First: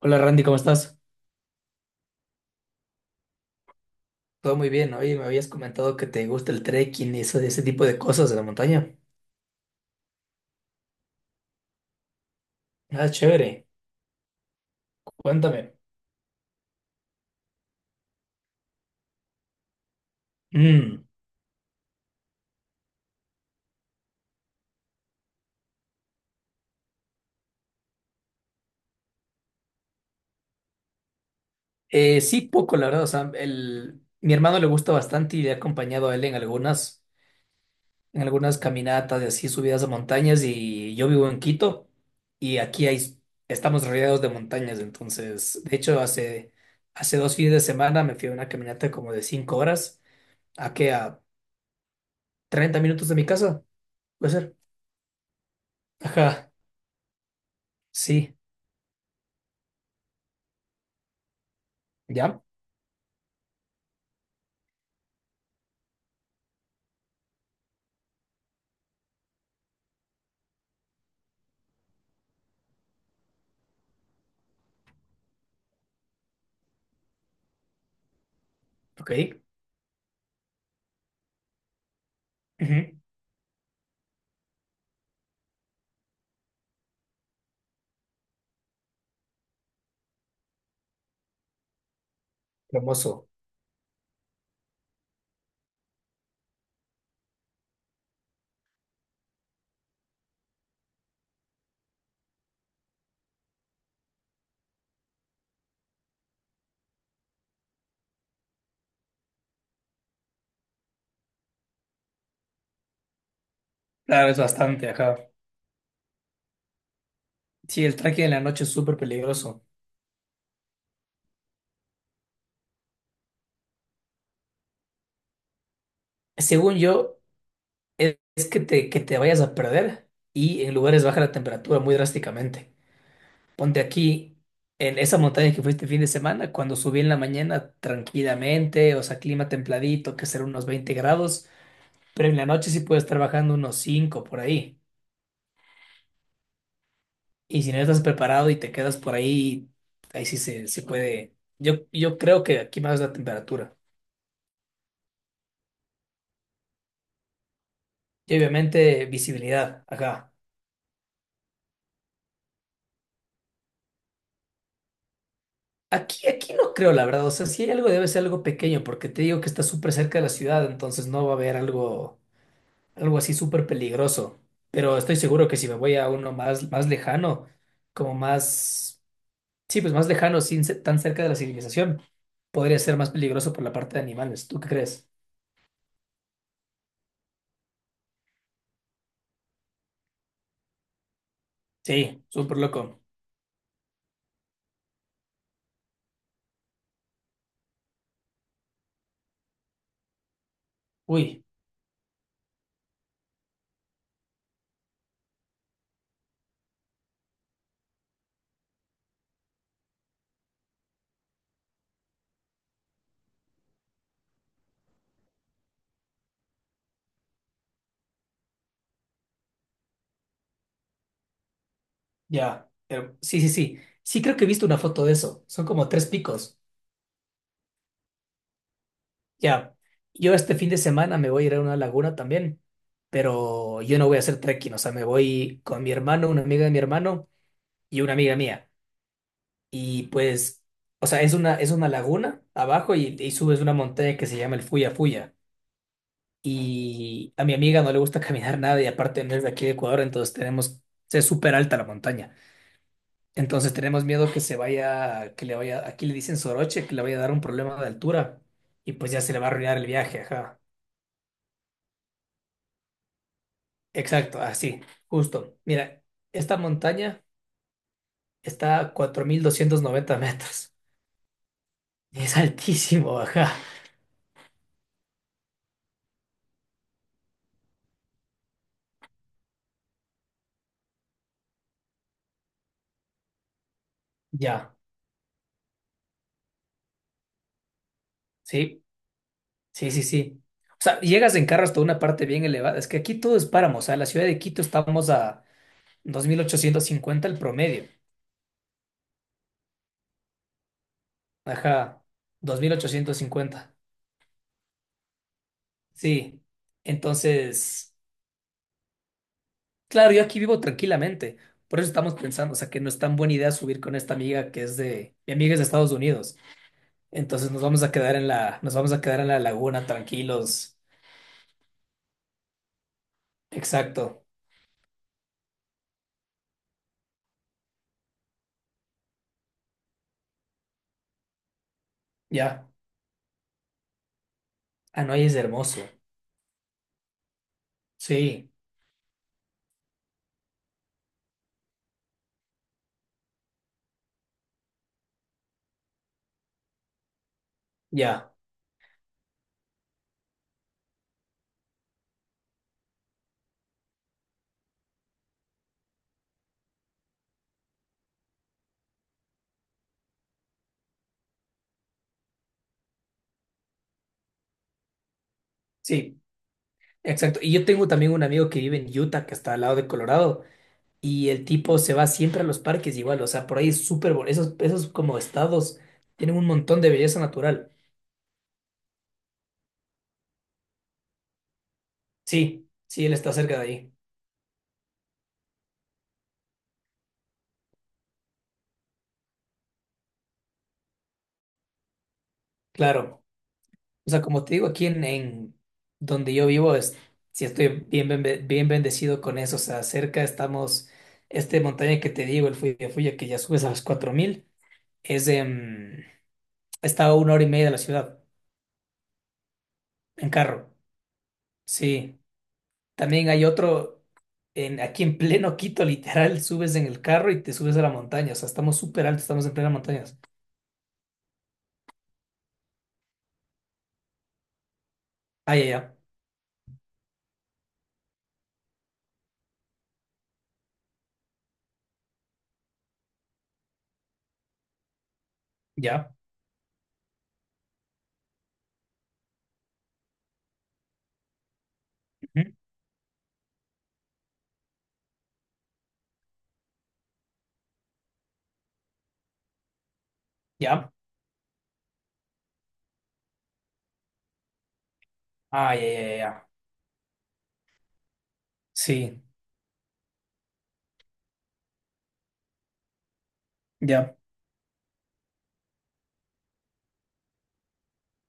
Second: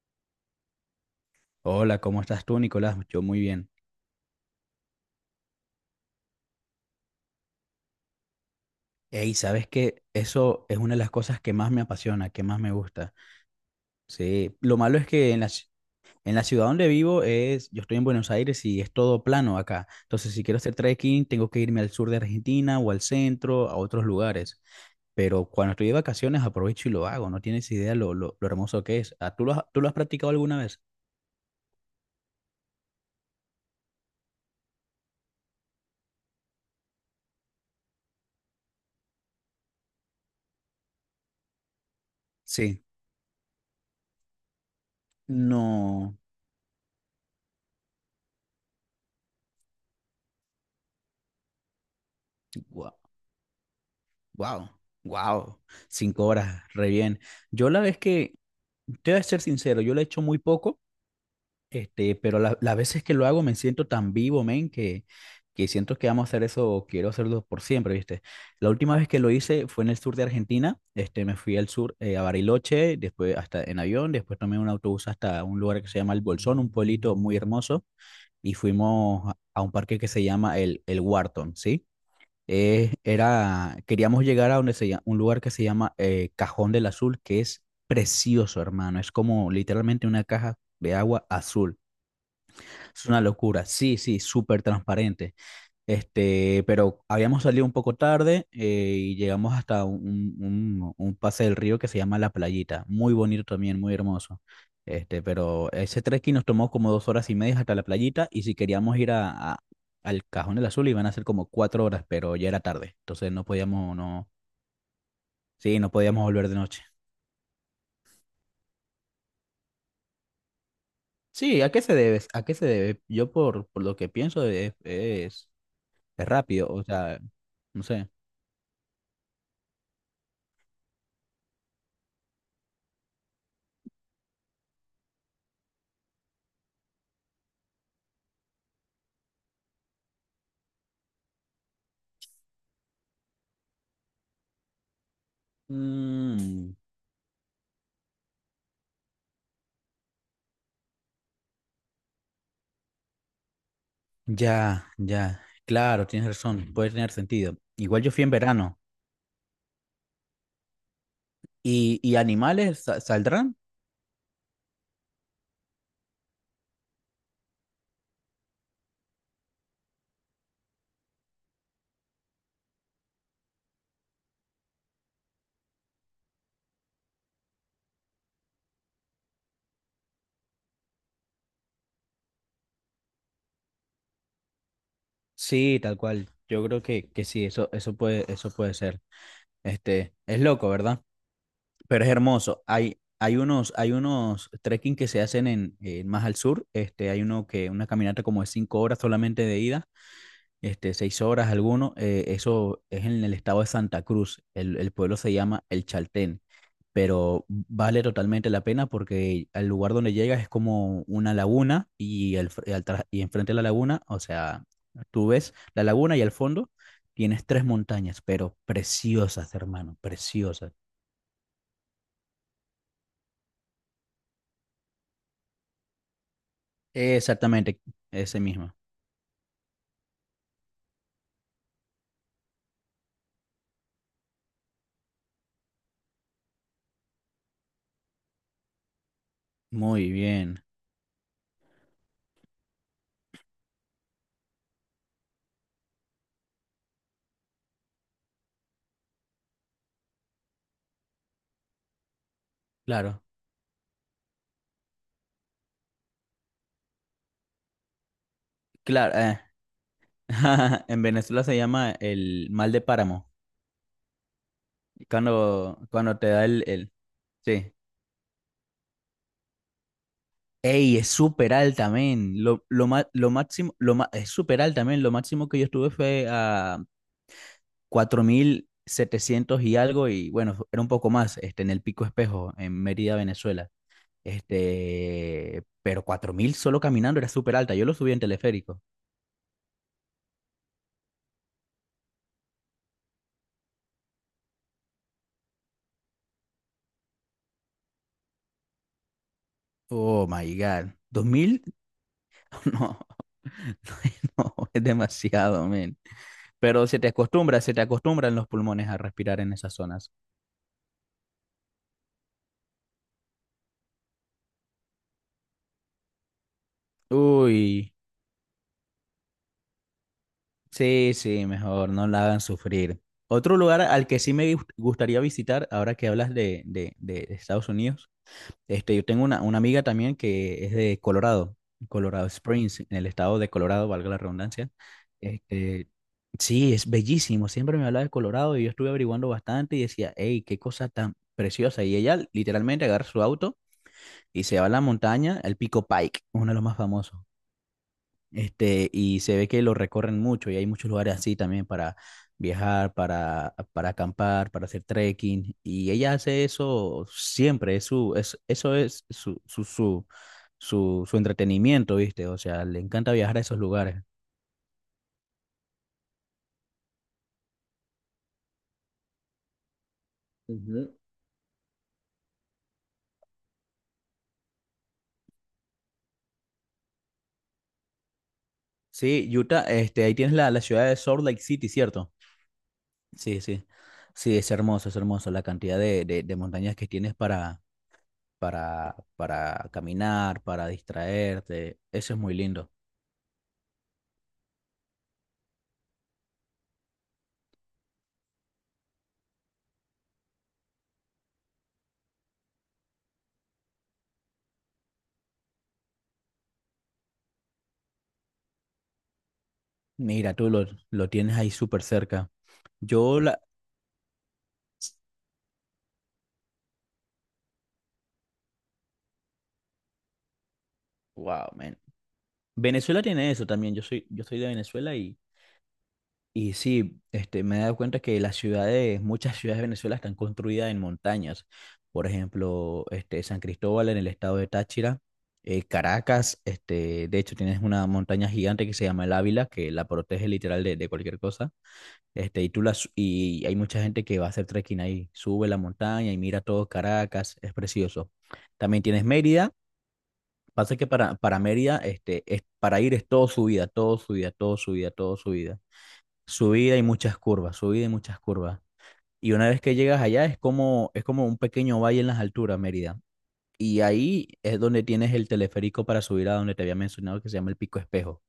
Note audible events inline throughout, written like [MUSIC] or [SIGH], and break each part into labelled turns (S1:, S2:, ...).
S1: Hola Randy, ¿cómo estás?
S2: Hola, ¿cómo estás tú, Nicolás? Yo muy bien.
S1: Todo muy bien, oye, me habías comentado que te gusta el trekking y ese tipo de cosas de la montaña.
S2: Ey, ¿sabes qué? Eso es una de las cosas que más me apasiona, que más me
S1: Ah,
S2: gusta.
S1: chévere,
S2: Sí, lo malo es que
S1: cuéntame.
S2: en la ciudad donde vivo es, yo estoy en Buenos Aires y es todo plano acá. Entonces, si quiero hacer
S1: Mm.
S2: trekking, tengo que irme al sur de Argentina o al centro, a otros lugares. Pero cuando estoy de vacaciones, aprovecho y lo hago. No tienes idea lo hermoso que es. Ah, ¿tú lo has practicado alguna vez?
S1: Sí, poco, la verdad, o sea, mi hermano le gusta bastante y le he acompañado a él en algunas caminatas de así, subidas a montañas y yo vivo en Quito y
S2: Sí.
S1: estamos rodeados de montañas, entonces, de hecho,
S2: No.
S1: hace, hace dos fines de semana me fui a una caminata como de 5 horas, ¿a qué? A treinta
S2: Guau.
S1: minutos de mi casa, puede ser.
S2: Wow, wow, cinco
S1: Ajá.
S2: horas, re bien. Yo la vez que,
S1: Sí,
S2: te voy a ser sincero, yo lo he hecho muy poco, pero
S1: ya,
S2: las veces que lo hago me siento tan vivo, men, que siento que amo hacer eso, quiero hacerlo por siempre, ¿viste? La última vez que lo hice fue en el sur de Argentina, me fui al sur, a Bariloche, después hasta en avión, después tomé un autobús hasta un lugar que se llama El Bolsón, un pueblito muy hermoso, y fuimos
S1: ok.
S2: a un parque que se llama el Wharton, ¿sí?
S1: Ujú.
S2: Queríamos llegar a donde se llama, un lugar que se llama Cajón del Azul, que es precioso, hermano. Es como literalmente una caja de agua azul. Es una
S1: Hermoso.
S2: locura. Sí, sí, súper transparente. Pero habíamos salido un poco tarde, y llegamos hasta un pase del río que se llama La Playita. Muy bonito también, muy hermoso. Pero ese trekking nos tomó como 2 horas y media hasta la playita, y si queríamos ir al Cajón del Azul iban a ser como 4 horas, pero ya era tarde. Entonces no podíamos, no,
S1: Claro, es bastante, ajá.
S2: sí, no podíamos volver de noche.
S1: Sí, el trekking en la noche es súper peligroso.
S2: Sí, ¿a qué se debe? ¿A qué se debe? Yo por lo que pienso es, rápido,
S1: Según
S2: o sea,
S1: yo,
S2: no sé.
S1: es que te vayas a perder y en lugares baja la temperatura muy drásticamente. Ponte aquí, en esa montaña que fuiste fin de semana, cuando subí en la mañana tranquilamente, o sea, clima templadito, que será unos 20 grados, pero en la noche sí puede estar bajando unos 5 por ahí.
S2: Mm.
S1: Y si no estás preparado y te quedas por ahí, ahí sí se puede. Yo creo que aquí más la temperatura.
S2: Ya, ya, claro, tienes razón, puede tener sentido. Igual yo fui en
S1: Y
S2: verano.
S1: obviamente visibilidad, acá.
S2: ¿Y animales saldrán?
S1: Aquí no creo, la verdad. O sea, si hay algo, debe ser algo pequeño, porque te digo que está súper cerca de la ciudad, entonces no va a haber algo así súper peligroso. Pero estoy seguro que si me voy a uno más, más lejano, como más, sí, pues más lejano, sin ser tan cerca de la civilización, podría ser más peligroso por la parte de animales. ¿Tú qué crees?
S2: Sí, tal cual. Yo creo que sí, eso puede ser. Es loco, ¿verdad? Pero es
S1: Sí, súper
S2: hermoso. Hay,
S1: loco.
S2: hay unos trekking que se hacen en más al sur. Hay uno que, una caminata como de 5 horas solamente de ida, seis
S1: Uy.
S2: horas alguno, eso es en el estado de Santa Cruz, el pueblo se llama El Chaltén, pero vale totalmente la pena porque al lugar donde llegas es como una laguna y, al fr- y al tra- y enfrente de la laguna, o sea, tú ves la laguna y al fondo tienes tres montañas, pero preciosas, hermano, preciosas.
S1: Ya, sí, sí, sí. Sí, creo que he visto una foto de eso. Son como tres picos.
S2: Exactamente, ese mismo.
S1: Ya. Yo este fin de semana me voy a ir a una laguna también, pero yo no voy a hacer trekking. O sea, me voy con mi hermano, una amiga de mi hermano y una amiga mía. Y
S2: Muy bien,
S1: pues, o sea, es una laguna abajo y, subes una montaña que se llama el Fuya Fuya. Y a mi amiga no le gusta [LAUGHS] caminar nada y aparte no es de aquí de Ecuador, entonces es súper alta la montaña.
S2: claro,
S1: Entonces tenemos miedo que le vaya, aquí le dicen soroche, que le vaya a dar un problema de altura y pues
S2: claro.
S1: ya se le va a arruinar el viaje, ajá.
S2: [LAUGHS] En Venezuela se llama el mal de páramo.
S1: Exacto, así, justo.
S2: Cuando,
S1: Mira,
S2: cuando te da
S1: esta
S2: el.
S1: montaña
S2: Sí.
S1: está a 4.290 metros.
S2: Ey, es súper alta,
S1: [LAUGHS] Es
S2: men.
S1: altísimo,
S2: Lo
S1: ajá.
S2: máximo, es súper alta, men. Lo máximo que yo estuve fue a 4.700 y algo, y bueno, era un poco más, en el Pico Espejo, en Mérida, Venezuela.
S1: Ya,
S2: Pero 4.000 solo caminando era súper alta. Yo lo subí en teleférico.
S1: sí, sí, sí, sí. O sea, llegas en carro hasta una parte bien elevada. Es que aquí todo es páramo, o sea, la ciudad de Quito estamos a 2.850 el promedio.
S2: Oh my God. 2.000.
S1: Ajá, dos
S2: [LAUGHS]
S1: mil
S2: No,
S1: ochocientos cincuenta
S2: [LAUGHS] no, es demasiado, men.
S1: Sí,
S2: Pero se te
S1: entonces...
S2: acostumbran los pulmones a respirar en esas
S1: Claro,
S2: zonas.
S1: yo aquí vivo tranquilamente. Por eso estamos pensando, o sea, que no es tan buena idea subir con esta amiga mi amiga es de Estados Unidos. Entonces nos vamos a
S2: Uy.
S1: quedar en la laguna tranquilos.
S2: Sí, sí, mejor, no la hagan sufrir. Otro lugar al que
S1: Exacto.
S2: sí me gustaría visitar, ahora que hablas de Estados Unidos, yo tengo una amiga también que es de Colorado, Colorado
S1: Ya.
S2: Springs, en el estado de Colorado, valga la redundancia.
S1: Hanoi es hermoso.
S2: Este, sí, es bellísimo, siempre me habla de
S1: Sí,
S2: Colorado y yo estuve averiguando bastante y decía, hey, qué cosa tan preciosa. Y ella literalmente agarra su auto y se va a la montaña, al Pico Pike, uno de los más famosos.
S1: ya.
S2: Y se ve que lo recorren mucho y hay muchos lugares así también para viajar, para acampar, para hacer trekking. Y ella hace eso siempre, eso es su entretenimiento, ¿viste? O sea, le encanta viajar a esos lugares.
S1: Sí, exacto. Y yo tengo también un amigo que vive en Utah, que está al lado de Colorado,
S2: Ujú.
S1: y el tipo se va siempre a los parques igual, o sea, por ahí es súper, esos como estados tienen un montón de belleza natural.
S2: Sí, Utah, ahí tienes la ciudad de Salt Lake City, ¿cierto?
S1: Sí, sí, él está
S2: Sí,
S1: cerca de
S2: sí.
S1: ahí.
S2: Sí, es hermoso la cantidad de montañas que tienes para caminar, para distraerte. Eso es muy lindo.
S1: Claro. O sea, como te digo, aquí en donde yo vivo es, si estoy bien, bien bendecido con eso, o sea, cerca estamos, montaña que te digo, el Fuya Fuya, que ya subes a los 4.000 es, em, está a una hora y media de la ciudad, en
S2: Mira, tú lo,
S1: carro,
S2: lo tienes ahí súper
S1: sí.
S2: cerca. Yo
S1: También
S2: la...
S1: hay otro, aquí en pleno Quito, literal, subes en el carro y te subes a la montaña, o sea, estamos súper altos, estamos en plena montaña.
S2: Wow, man. Venezuela tiene eso también. Yo soy de Venezuela
S1: Ah, ya, ya,
S2: y sí, me he dado cuenta que las ciudades, muchas ciudades de Venezuela están construidas en montañas. Por ejemplo, San Cristóbal en el estado de Táchira,
S1: ya,
S2: Caracas, de hecho tienes una montaña gigante que se llama el Ávila, que la protege literal de cualquier cosa.
S1: ujú,
S2: Y hay mucha gente que va a hacer trekking ahí, sube la montaña y mira todo Caracas, es precioso. También tienes Mérida. Pasa que
S1: ya,
S2: para Mérida, para ir es todo subida, todo subida, todo subida, todo subida.
S1: ah, ya, ya, ya, ya.
S2: Subida y muchas curvas, subida y muchas curvas.
S1: Sí,
S2: Y una vez que llegas allá es como, un pequeño valle en las alturas, Mérida. Y
S1: ya,
S2: ahí es donde tienes el teleférico para subir a donde te había mencionado que se llama el Pico Espejo.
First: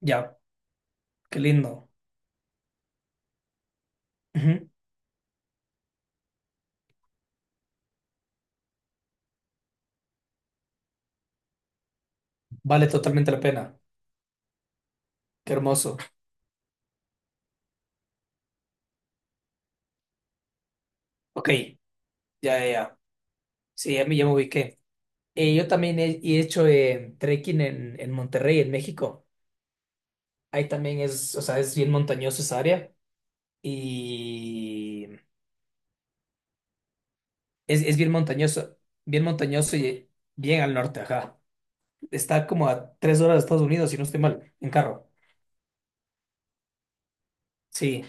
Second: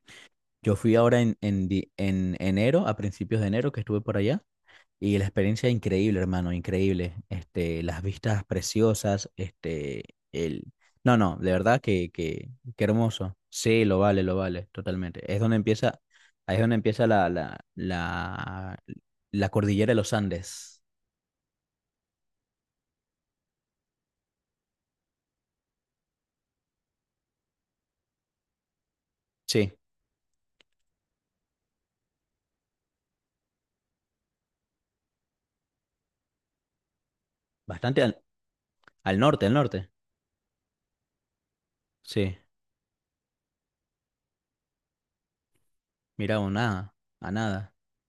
S1: ya,
S2: Yo fui ahora
S1: qué lindo.
S2: en enero, a principios de enero que estuve por allá, y la experiencia increíble, hermano, increíble. Las vistas preciosas, el... No, no, de verdad que
S1: Vale totalmente
S2: hermoso.
S1: la pena.
S2: Sí, lo vale, totalmente.
S1: Qué hermoso.
S2: Ahí es donde empieza la cordillera de los Andes.
S1: Ok, ya, ya, ya. Sí, ya me ubiqué. Yo también he hecho trekking en, Monterrey, en México.
S2: Sí,
S1: Ahí también es, o sea, es bien montañoso esa área y es
S2: bastante al, al
S1: bien
S2: norte, al
S1: montañoso
S2: norte.
S1: y bien al norte, ajá.
S2: Sí,
S1: Está como a 3 horas de Estados Unidos, si no estoy mal, en carro.
S2: mira, a nada, a nada.
S1: Sí,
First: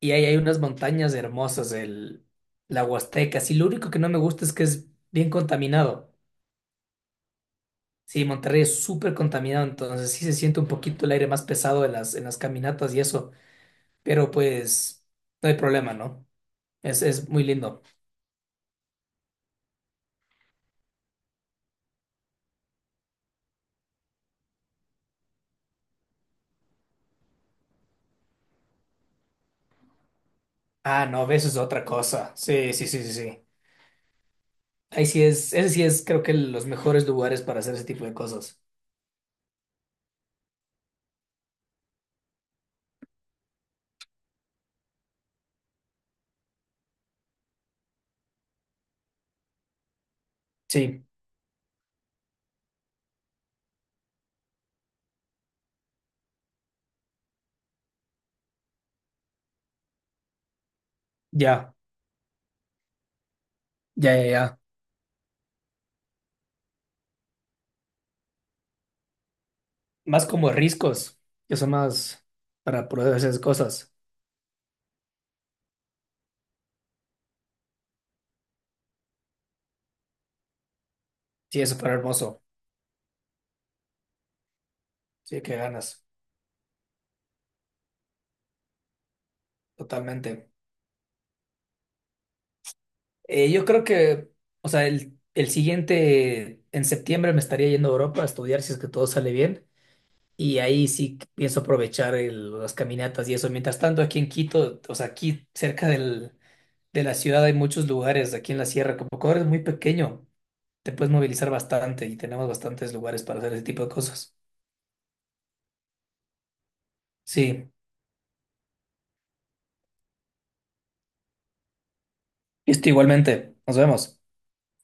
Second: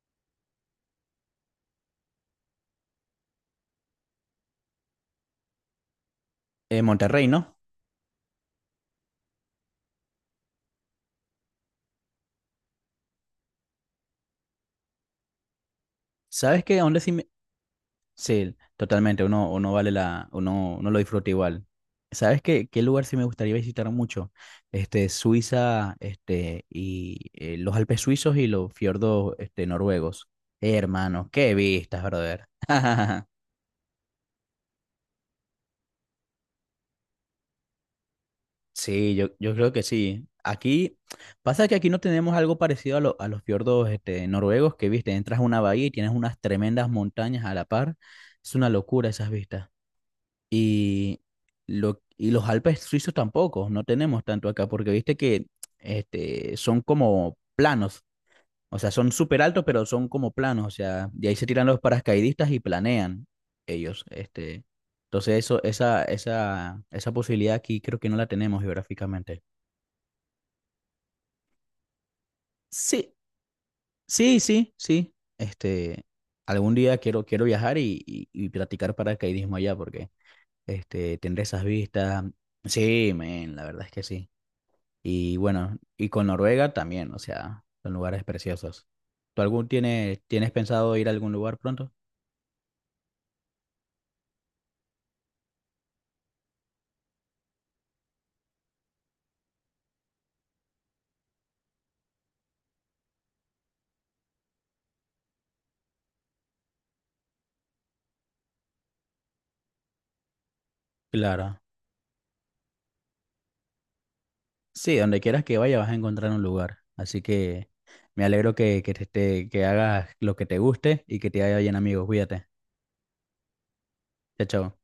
S1: y ahí hay unas montañas hermosas, la Huasteca. Sí, lo único que no me gusta es que es bien contaminado.
S2: Monterrey, ¿no?
S1: Sí, Monterrey es súper contaminado, entonces sí se siente un poquito el aire más pesado en las caminatas y eso, pero pues no hay problema, ¿no?
S2: ¿Sabes qué? ¿A dónde
S1: Es,
S2: sí?
S1: es muy lindo.
S2: Sí, totalmente, uno, uno vale la, uno, uno lo disfruta igual. ¿Sabes qué lugar sí me gustaría visitar mucho? Suiza, los Alpes suizos y los fiordos, noruegos.
S1: Ah, no,
S2: Hermano,
S1: ves,
S2: qué
S1: es otra
S2: vistas,
S1: cosa.
S2: brother.
S1: Sí, sí, sí, sí,
S2: [LAUGHS]
S1: sí. Ese sí es, creo que los mejores lugares para hacer ese tipo de cosas.
S2: Sí, yo creo que sí. Aquí, pasa que aquí no tenemos algo parecido a los fiordos, noruegos, que viste, entras a una bahía y tienes unas tremendas montañas a la par. Es una locura esas vistas.
S1: Sí,
S2: Y, y los Alpes suizos tampoco, no tenemos tanto acá, porque viste que son como planos, o sea, son súper altos, pero son como planos, o sea, de ahí se tiran
S1: ya,
S2: los paracaidistas y planean ellos.
S1: ya, ya, ya.
S2: Entonces, esa posibilidad aquí creo que no la tenemos geográficamente.
S1: Más como riscos, que son más para
S2: Sí,
S1: poder hacer esas cosas.
S2: sí, sí, sí. Este, Algún día quiero, viajar y practicar paracaidismo allá, porque tendré
S1: Sí,
S2: esas
S1: es súper
S2: vistas.
S1: hermoso.
S2: Sí, men, la verdad es que sí. Y
S1: Sí, qué
S2: bueno,
S1: ganas,
S2: y con Noruega también, o sea, son lugares preciosos. ¿Tú algún tienes,
S1: totalmente.
S2: tienes pensado ir a algún lugar pronto?
S1: Yo creo que, o sea, el, siguiente, en septiembre me estaría yendo a Europa a estudiar si es que todo sale bien. Y ahí sí pienso aprovechar las caminatas y eso. Mientras tanto, aquí en Quito, o sea, aquí cerca de la ciudad hay muchos lugares, aquí en la sierra, como Ecuador es muy pequeño, te puedes movilizar
S2: Claro.
S1: bastante y tenemos bastantes lugares para hacer ese tipo de cosas.
S2: Sí, donde quieras que vaya vas a encontrar un lugar. Así que
S1: Sí,
S2: me alegro que hagas lo que te guste y que te haya bien amigos. Cuídate.
S1: listo, igualmente. Nos vemos.
S2: Chao, chao.